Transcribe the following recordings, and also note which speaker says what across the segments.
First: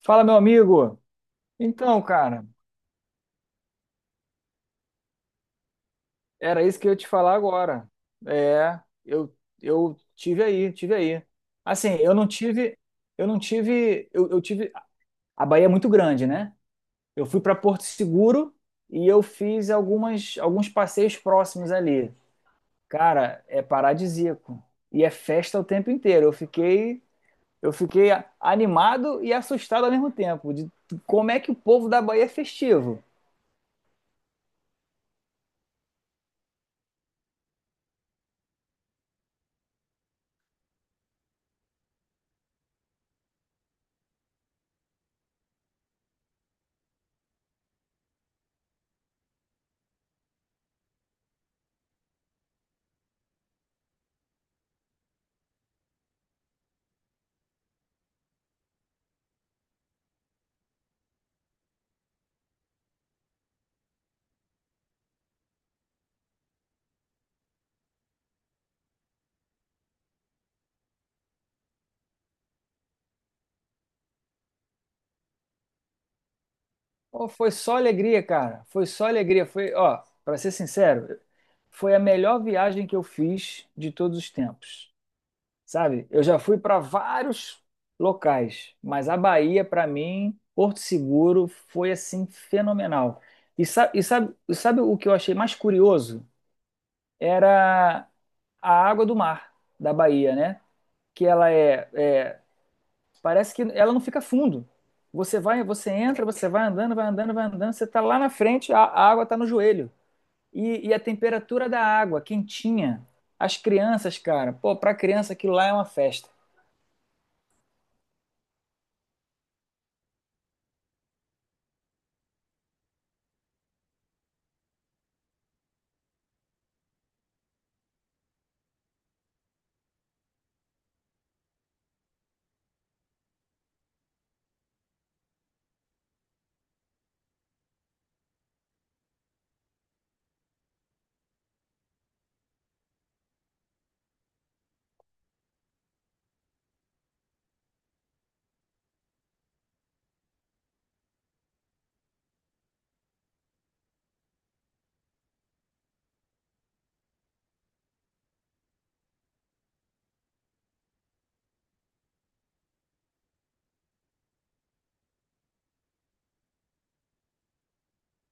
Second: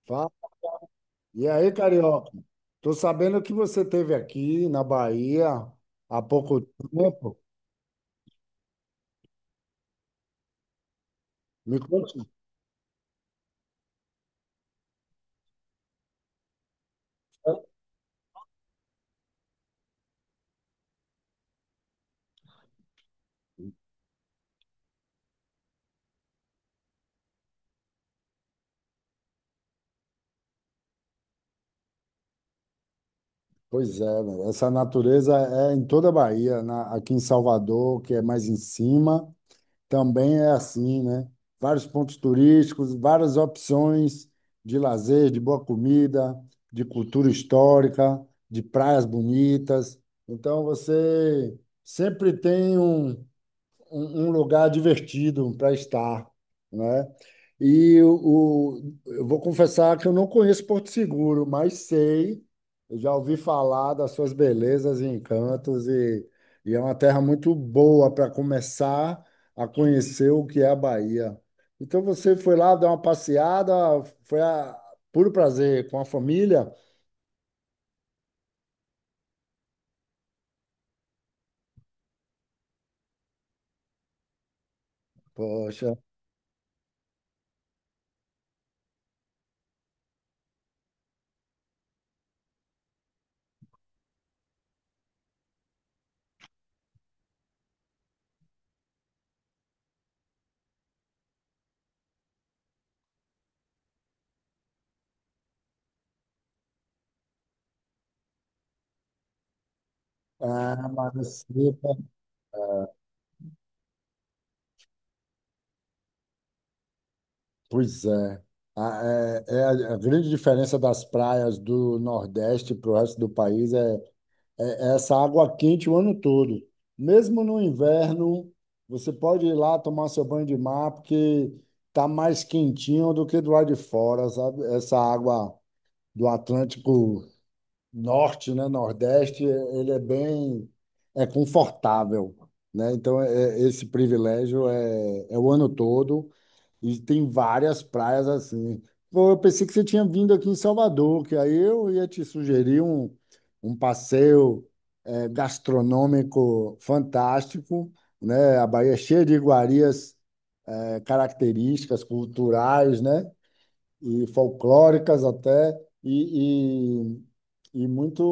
Speaker 1: Fala,
Speaker 2: Fala.
Speaker 1: meu amigo.
Speaker 2: E aí,
Speaker 1: Então,
Speaker 2: Carioca?
Speaker 1: cara,
Speaker 2: Tô sabendo que você esteve aqui na Bahia há pouco
Speaker 1: era isso que eu ia te falar
Speaker 2: tempo.
Speaker 1: agora. É, eu eu tive aí, tive aí.
Speaker 2: Me
Speaker 1: Assim, eu
Speaker 2: conte.
Speaker 1: não tive, eu tive. A Bahia é muito grande, né? Eu fui para Porto Seguro e eu fiz algumas alguns passeios próximos ali. Cara, é paradisíaco e é festa o tempo inteiro. Eu fiquei animado e assustado ao mesmo tempo de como é que o povo da Bahia é festivo.
Speaker 2: Pois é, né? Essa natureza é em toda a Bahia, aqui em Salvador, que é mais em cima, também é assim, né? Vários pontos turísticos, várias opções de lazer, de boa comida, de cultura histórica, de praias bonitas. Então, você sempre tem um lugar divertido para estar, né? E eu vou confessar que eu não conheço Porto Seguro, mas sei, eu já ouvi falar das suas belezas e encantos, e é uma terra muito boa para começar a conhecer o que é a Bahia. Então você foi lá dar uma passeada, foi a puro prazer com a família?
Speaker 1: Pô, foi só alegria, cara. Foi só alegria. Foi, ó, para ser sincero, foi a melhor viagem que eu fiz de todos os tempos.
Speaker 2: Poxa,
Speaker 1: Sabe? Eu já fui para vários locais, mas a Bahia, para mim, Porto Seguro, foi assim fenomenal. E, e sabe o que eu achei mais curioso? Era a água do mar da Bahia, né? Que ela é, é Parece que ela não fica fundo. Você vai, você entra, você vai andando, vai andando, vai andando, você está lá na frente, a água está no joelho.
Speaker 2: ah,
Speaker 1: E a
Speaker 2: mas
Speaker 1: temperatura
Speaker 2: assim.
Speaker 1: da água, quentinha. As crianças, cara, pô, para criança aquilo lá é uma festa.
Speaker 2: Pois é. A, é, é a grande diferença das praias do Nordeste para o resto do país é é essa água quente o ano todo. Mesmo no inverno, você pode ir lá tomar seu banho de mar, porque tá mais quentinho do que do lado de fora, sabe? Essa água do Atlântico Norte, né? Nordeste, ele é bem, é confortável, né? Então, esse privilégio é, é o ano todo. E tem várias praias assim. Pô, eu pensei que você tinha vindo aqui em Salvador, que aí eu ia te sugerir um passeio gastronômico fantástico, né? A Bahia é cheia de iguarias, características culturais, né? E folclóricas até, e, e muito,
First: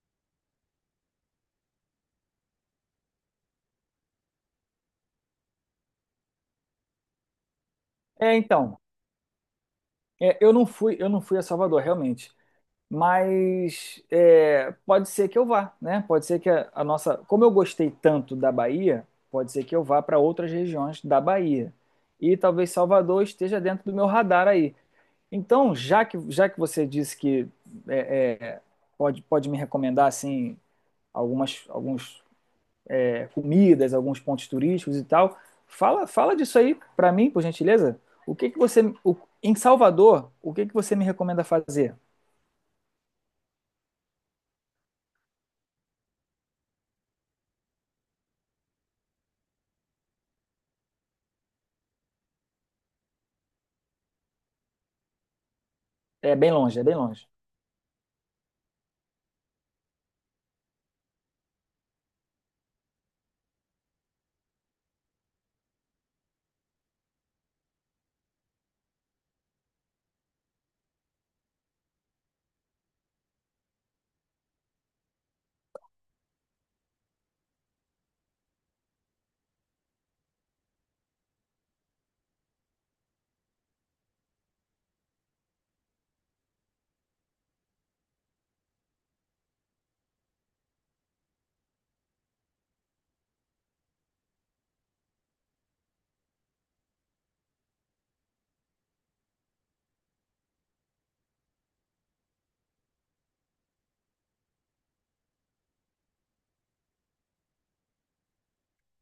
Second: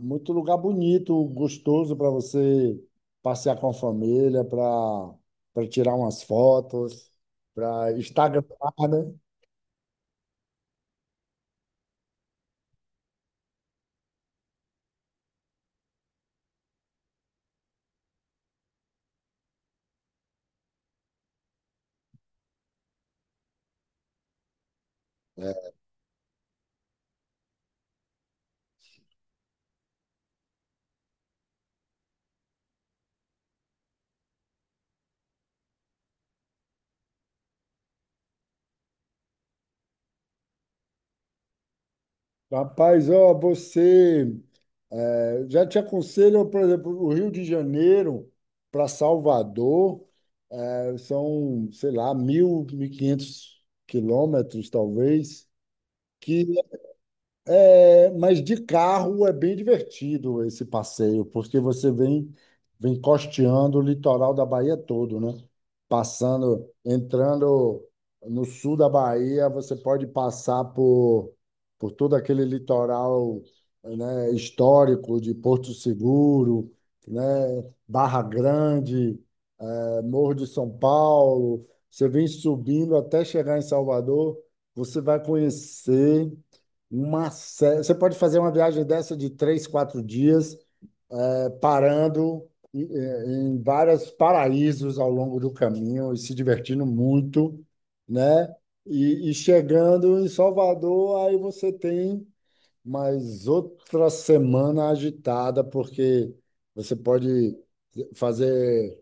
Speaker 2: muito lugar bonito, gostoso para você passear com a família, para tirar umas fotos, para
Speaker 1: É,
Speaker 2: Instagramar,
Speaker 1: então,
Speaker 2: né?
Speaker 1: é, eu não fui a Salvador, realmente. Mas é, pode ser que eu vá, né? Pode ser que a nossa. Como eu gostei tanto da Bahia, pode ser que eu vá para outras regiões da Bahia. E talvez Salvador esteja dentro do meu radar aí.
Speaker 2: É.
Speaker 1: Então, já que você disse que é, é, pode, pode me recomendar assim algumas alguns, é, comidas, alguns pontos turísticos e tal, fala, fala disso aí para mim, por gentileza. O que que você o- Em Salvador, o que que você me recomenda fazer?
Speaker 2: Rapaz, ó, você já te aconselho, por exemplo, o Rio de Janeiro para Salvador são, sei lá, 1.000, 1.500 quilômetros, talvez,
Speaker 1: É
Speaker 2: que
Speaker 1: bem longe, é bem longe.
Speaker 2: é, mas de carro é bem divertido esse passeio, porque você vem, vem costeando o litoral da Bahia todo, né? Passando, entrando no sul da Bahia, você pode passar por todo aquele litoral, né, histórico de Porto Seguro, né, Barra Grande, Morro de São Paulo, você vem subindo até chegar em Salvador, você vai conhecer uma série. Você pode fazer uma viagem dessa de três, quatro dias, parando em vários paraísos ao longo do caminho e se divertindo muito, né? E chegando em Salvador, aí você tem mais outra semana agitada, porque você pode fazer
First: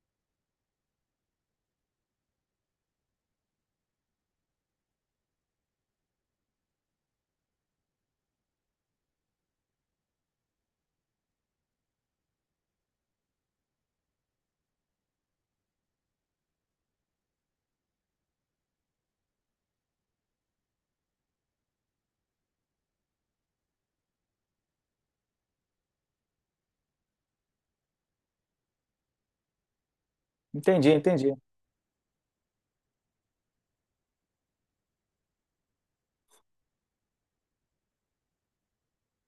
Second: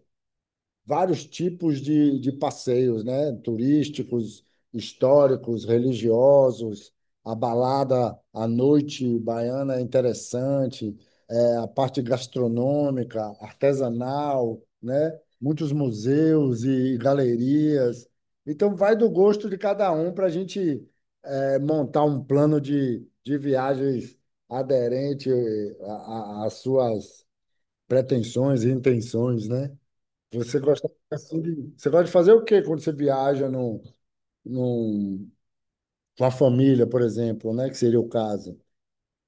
Speaker 2: vários tipos de passeios, né? Turísticos, históricos, religiosos, a balada à noite baiana é interessante, é, a parte gastronômica, artesanal, né? Muitos museus e galerias. Então, vai do gosto de cada um para a gente montar um plano de viagens aderente às suas pretensões e intenções, né? Você gosta
Speaker 1: Entendi, entendi.
Speaker 2: assim de, você gosta de fazer o quê quando você viaja num, com a família, por exemplo, né? Que seria o caso.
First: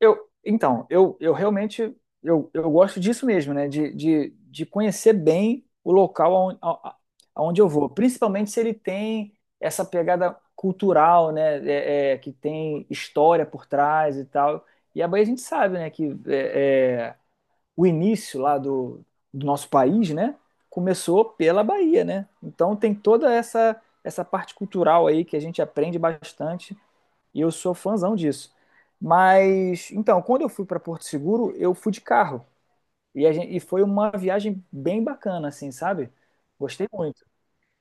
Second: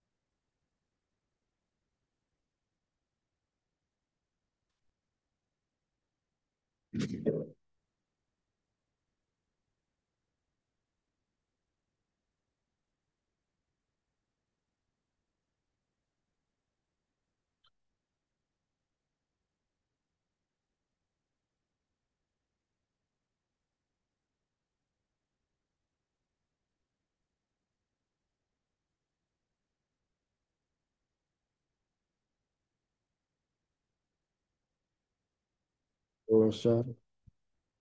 Speaker 1: Então, eu gosto disso mesmo, né? De conhecer bem o local aonde, aonde eu vou, principalmente se ele tem essa pegada cultural, né? É, é, que tem história por trás e tal. E a Bahia a gente sabe, né? Que é, é, o início lá do, do nosso país, né? Começou pela Bahia, né? Então tem toda essa parte cultural aí que a gente aprende bastante e eu sou fãzão disso. Mas, então, quando eu fui para Porto Seguro, eu fui de carro. E, a gente, e foi uma viagem bem bacana, assim, sabe?
Speaker 2: Poxa,
Speaker 1: Gostei muito.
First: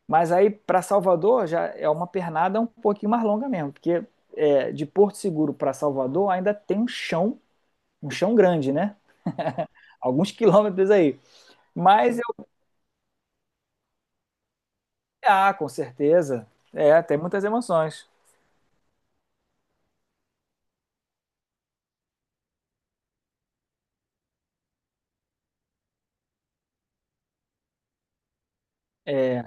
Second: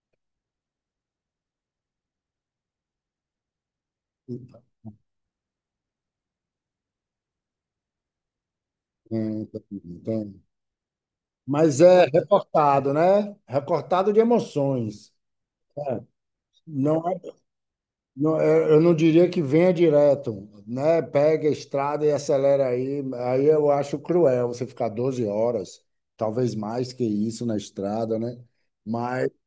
Speaker 1: Mas aí, para Salvador, já é uma pernada um pouquinho mais longa mesmo. Porque é, de Porto Seguro para Salvador ainda tem um chão grande, né?
Speaker 2: então,
Speaker 1: Alguns
Speaker 2: então.
Speaker 1: quilômetros aí.
Speaker 2: Mas é
Speaker 1: Mas eu,
Speaker 2: recortado, né? Recortado de emoções.
Speaker 1: ah, com
Speaker 2: É,
Speaker 1: certeza. É,
Speaker 2: não é,
Speaker 1: tem muitas emoções.
Speaker 2: eu não diria que venha direto, né? Pega a estrada e acelera aí. Aí eu acho cruel você ficar 12 horas, talvez mais que isso na estrada, né?
Speaker 1: É,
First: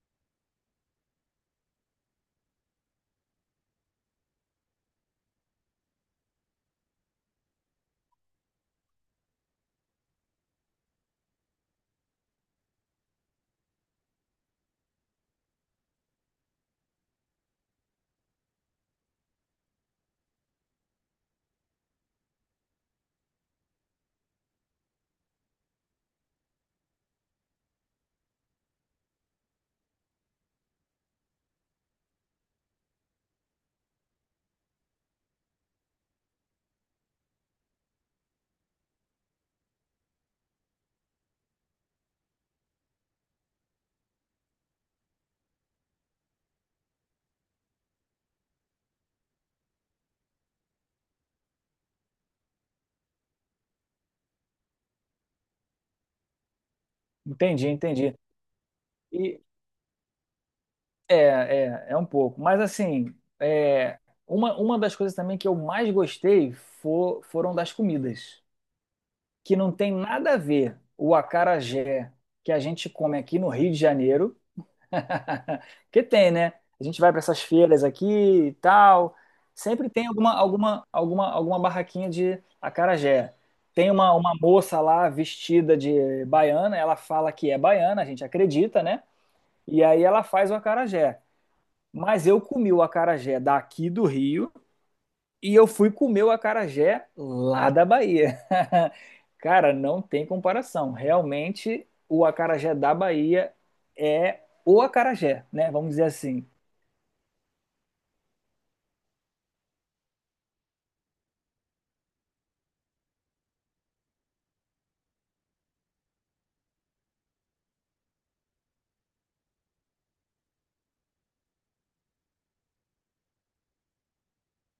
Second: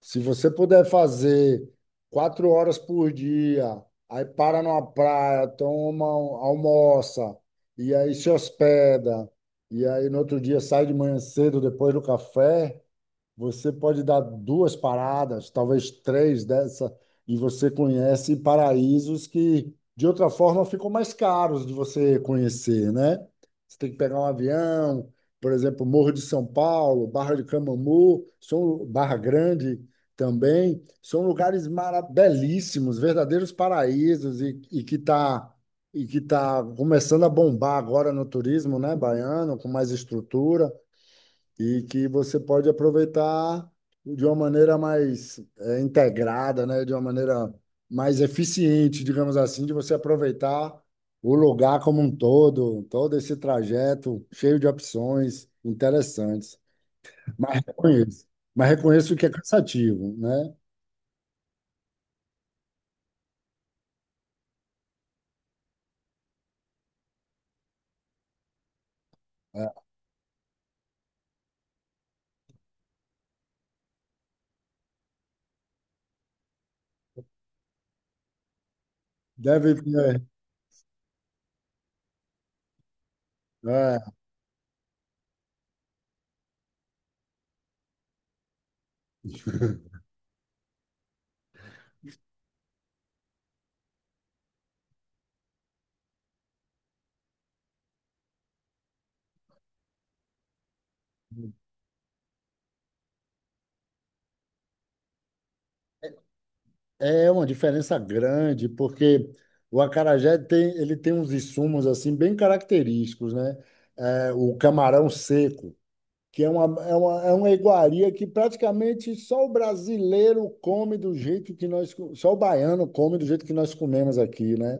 Speaker 2: Se você puder fazer 4 horas por dia, aí para numa praia, almoça, e aí se hospeda, e aí no outro dia sai de manhã cedo depois do café. Você pode dar duas paradas, talvez três dessa, e você conhece paraísos que, de outra forma, ficam mais caros de você conhecer, né? Você tem que pegar um avião, por exemplo, Morro de São Paulo, Barra de Camamu, são, Barra Grande também, são lugares belíssimos, verdadeiros paraísos, e que está e que tá começando a bombar agora no turismo, né, baiano, com mais estrutura e que você pode aproveitar de uma maneira mais integrada, né? De uma maneira mais eficiente, digamos assim, de você aproveitar o lugar como um todo, todo esse trajeto cheio de opções interessantes. Mas
Speaker 1: entendi, entendi.
Speaker 2: reconheço, mas reconheço que é
Speaker 1: E,
Speaker 2: cansativo, né?
Speaker 1: é, é um pouco. Mas assim, é, uma das coisas também que eu mais gostei foram das comidas, que não
Speaker 2: É,
Speaker 1: tem nada a ver o acarajé que a gente come aqui no Rio de Janeiro, que tem, né? A gente vai para essas feiras aqui e tal,
Speaker 2: deve
Speaker 1: sempre tem
Speaker 2: ter,
Speaker 1: alguma, alguma barraquinha de acarajé. Tem
Speaker 2: é.
Speaker 1: uma moça lá vestida de baiana, ela fala que é baiana, a gente acredita, né? E aí ela faz o acarajé. Mas eu comi o acarajé daqui do Rio e eu fui comer o acarajé lá da Bahia. Cara, não tem comparação. Realmente, o acarajé da Bahia é o acarajé, né? Vamos dizer assim.
Speaker 2: É uma diferença grande, porque o acarajé tem, ele tem uns insumos assim bem característicos, né? É, o camarão seco, que é uma, é uma, é uma iguaria que praticamente só o brasileiro come do jeito que só o baiano come do jeito que nós comemos aqui, né?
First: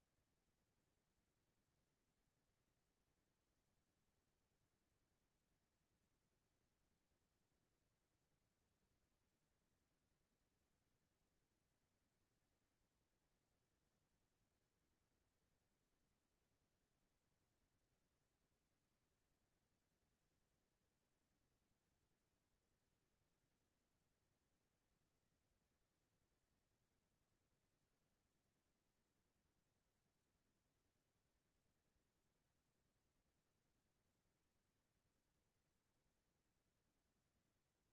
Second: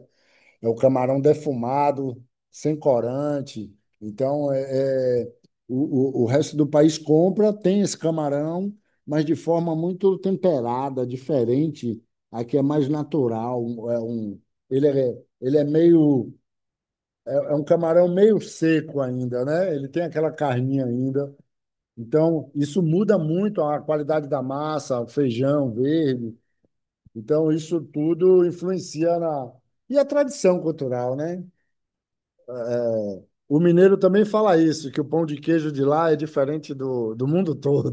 Speaker 2: É o camarão defumado, sem corante. Então, é, é, o resto do país compra, tem esse camarão, mas de forma muito temperada, diferente. Aqui é mais natural. É um, ele é meio, é, é um camarão meio seco ainda, né? Ele tem aquela carninha ainda. Então, isso muda muito a qualidade da massa, o feijão verde. Então, isso tudo influencia na. E a tradição cultural, né? O mineiro também fala isso, que o pão de queijo de lá é diferente do mundo todo,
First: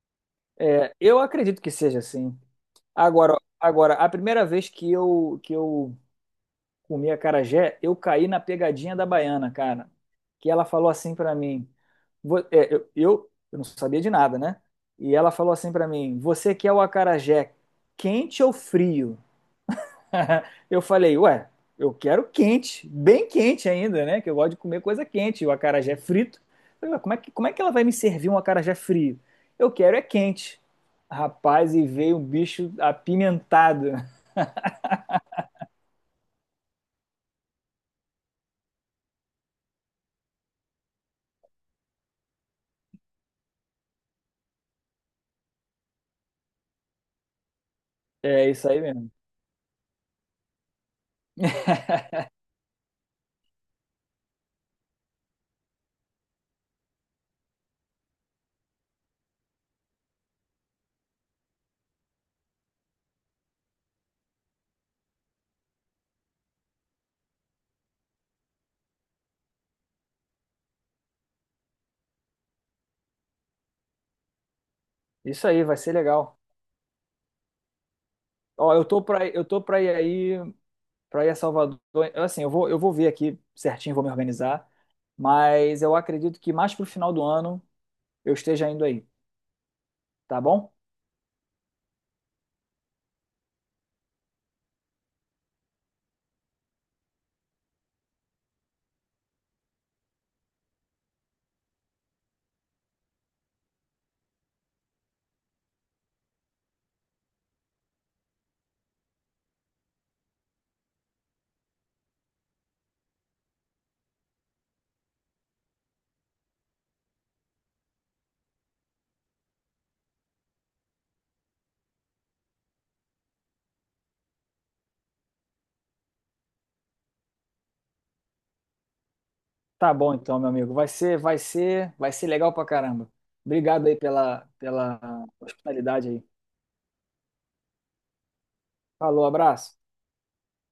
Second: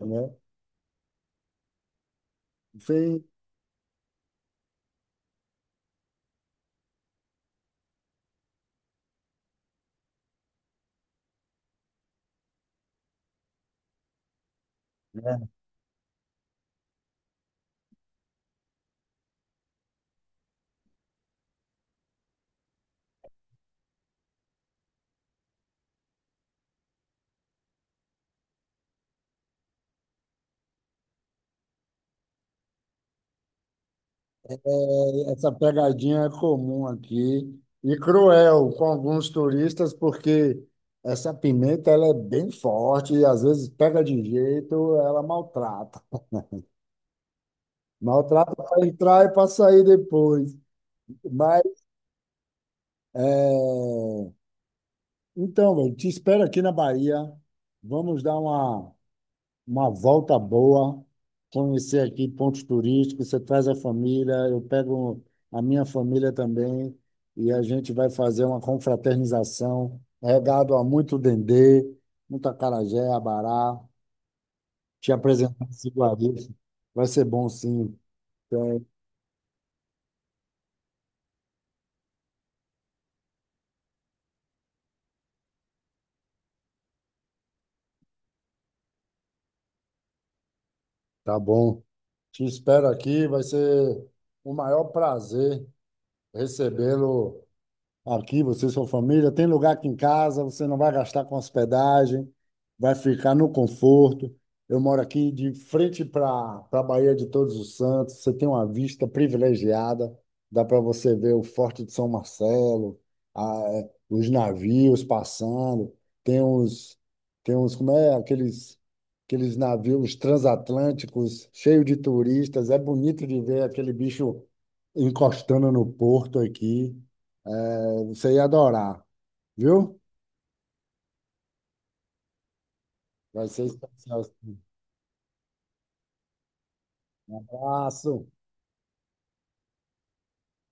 Speaker 2: né?
Speaker 1: É, eu acredito que seja assim.
Speaker 2: Enfim,
Speaker 1: Agora, a primeira vez que eu comi acarajé, eu caí na pegadinha da baiana, cara. Que ela falou assim pra mim, é, eu não sabia de nada, né? E ela
Speaker 2: é,
Speaker 1: falou assim pra mim, você quer o acarajé quente ou frio? Eu falei, ué, eu quero quente, bem quente ainda, né? Que eu gosto de comer coisa quente, o acarajé frito. Eu falei, ué, como é que ela vai me servir um acarajé frio? Eu quero é quente. Rapaz, e veio um bicho apimentado.
Speaker 2: essa pegadinha é comum aqui e cruel com alguns turistas, porque essa pimenta ela é bem forte e às vezes pega de jeito, ela maltrata.
Speaker 1: É
Speaker 2: Maltrata
Speaker 1: isso aí
Speaker 2: para
Speaker 1: mesmo.
Speaker 2: entrar e para sair depois. Mas, é, então, velho, te espero aqui na Bahia. Vamos dar uma volta boa, conhecer aqui pontos turísticos, você traz a família, eu pego a minha família também e a gente vai fazer uma confraternização, regado a muito dendê, muito acarajé, abará, te
Speaker 1: Isso aí,
Speaker 2: apresentar
Speaker 1: vai
Speaker 2: esse
Speaker 1: ser legal.
Speaker 2: iguarias. Vai ser bom, sim.
Speaker 1: Ó,
Speaker 2: Tem.
Speaker 1: eu tô pra ir aí, pra ir a Salvador. Assim, eu vou ver aqui certinho, vou me organizar. Mas eu acredito que mais pro final do ano eu esteja indo aí, tá bom?
Speaker 2: Tá bom. Te espero aqui, vai ser o maior prazer recebê-lo. Aqui, você e sua família, tem lugar aqui em casa, você não vai gastar com hospedagem, vai ficar no conforto. Eu moro aqui de frente para a Baía de Todos os Santos, você tem uma vista privilegiada, dá para você ver o Forte de São Marcelo, os navios passando, tem uns, tem uns, como é, aqueles, aqueles navios transatlânticos cheios de turistas, é bonito de ver aquele bicho encostando no porto aqui. Você ia adorar,
Speaker 1: Tá
Speaker 2: viu?
Speaker 1: bom então, meu amigo. Vai ser legal pra caramba.
Speaker 2: Vai ser
Speaker 1: Obrigado aí
Speaker 2: especial esse
Speaker 1: pela, pela hospitalidade aí.
Speaker 2: abraço.
Speaker 1: Falou, abraço.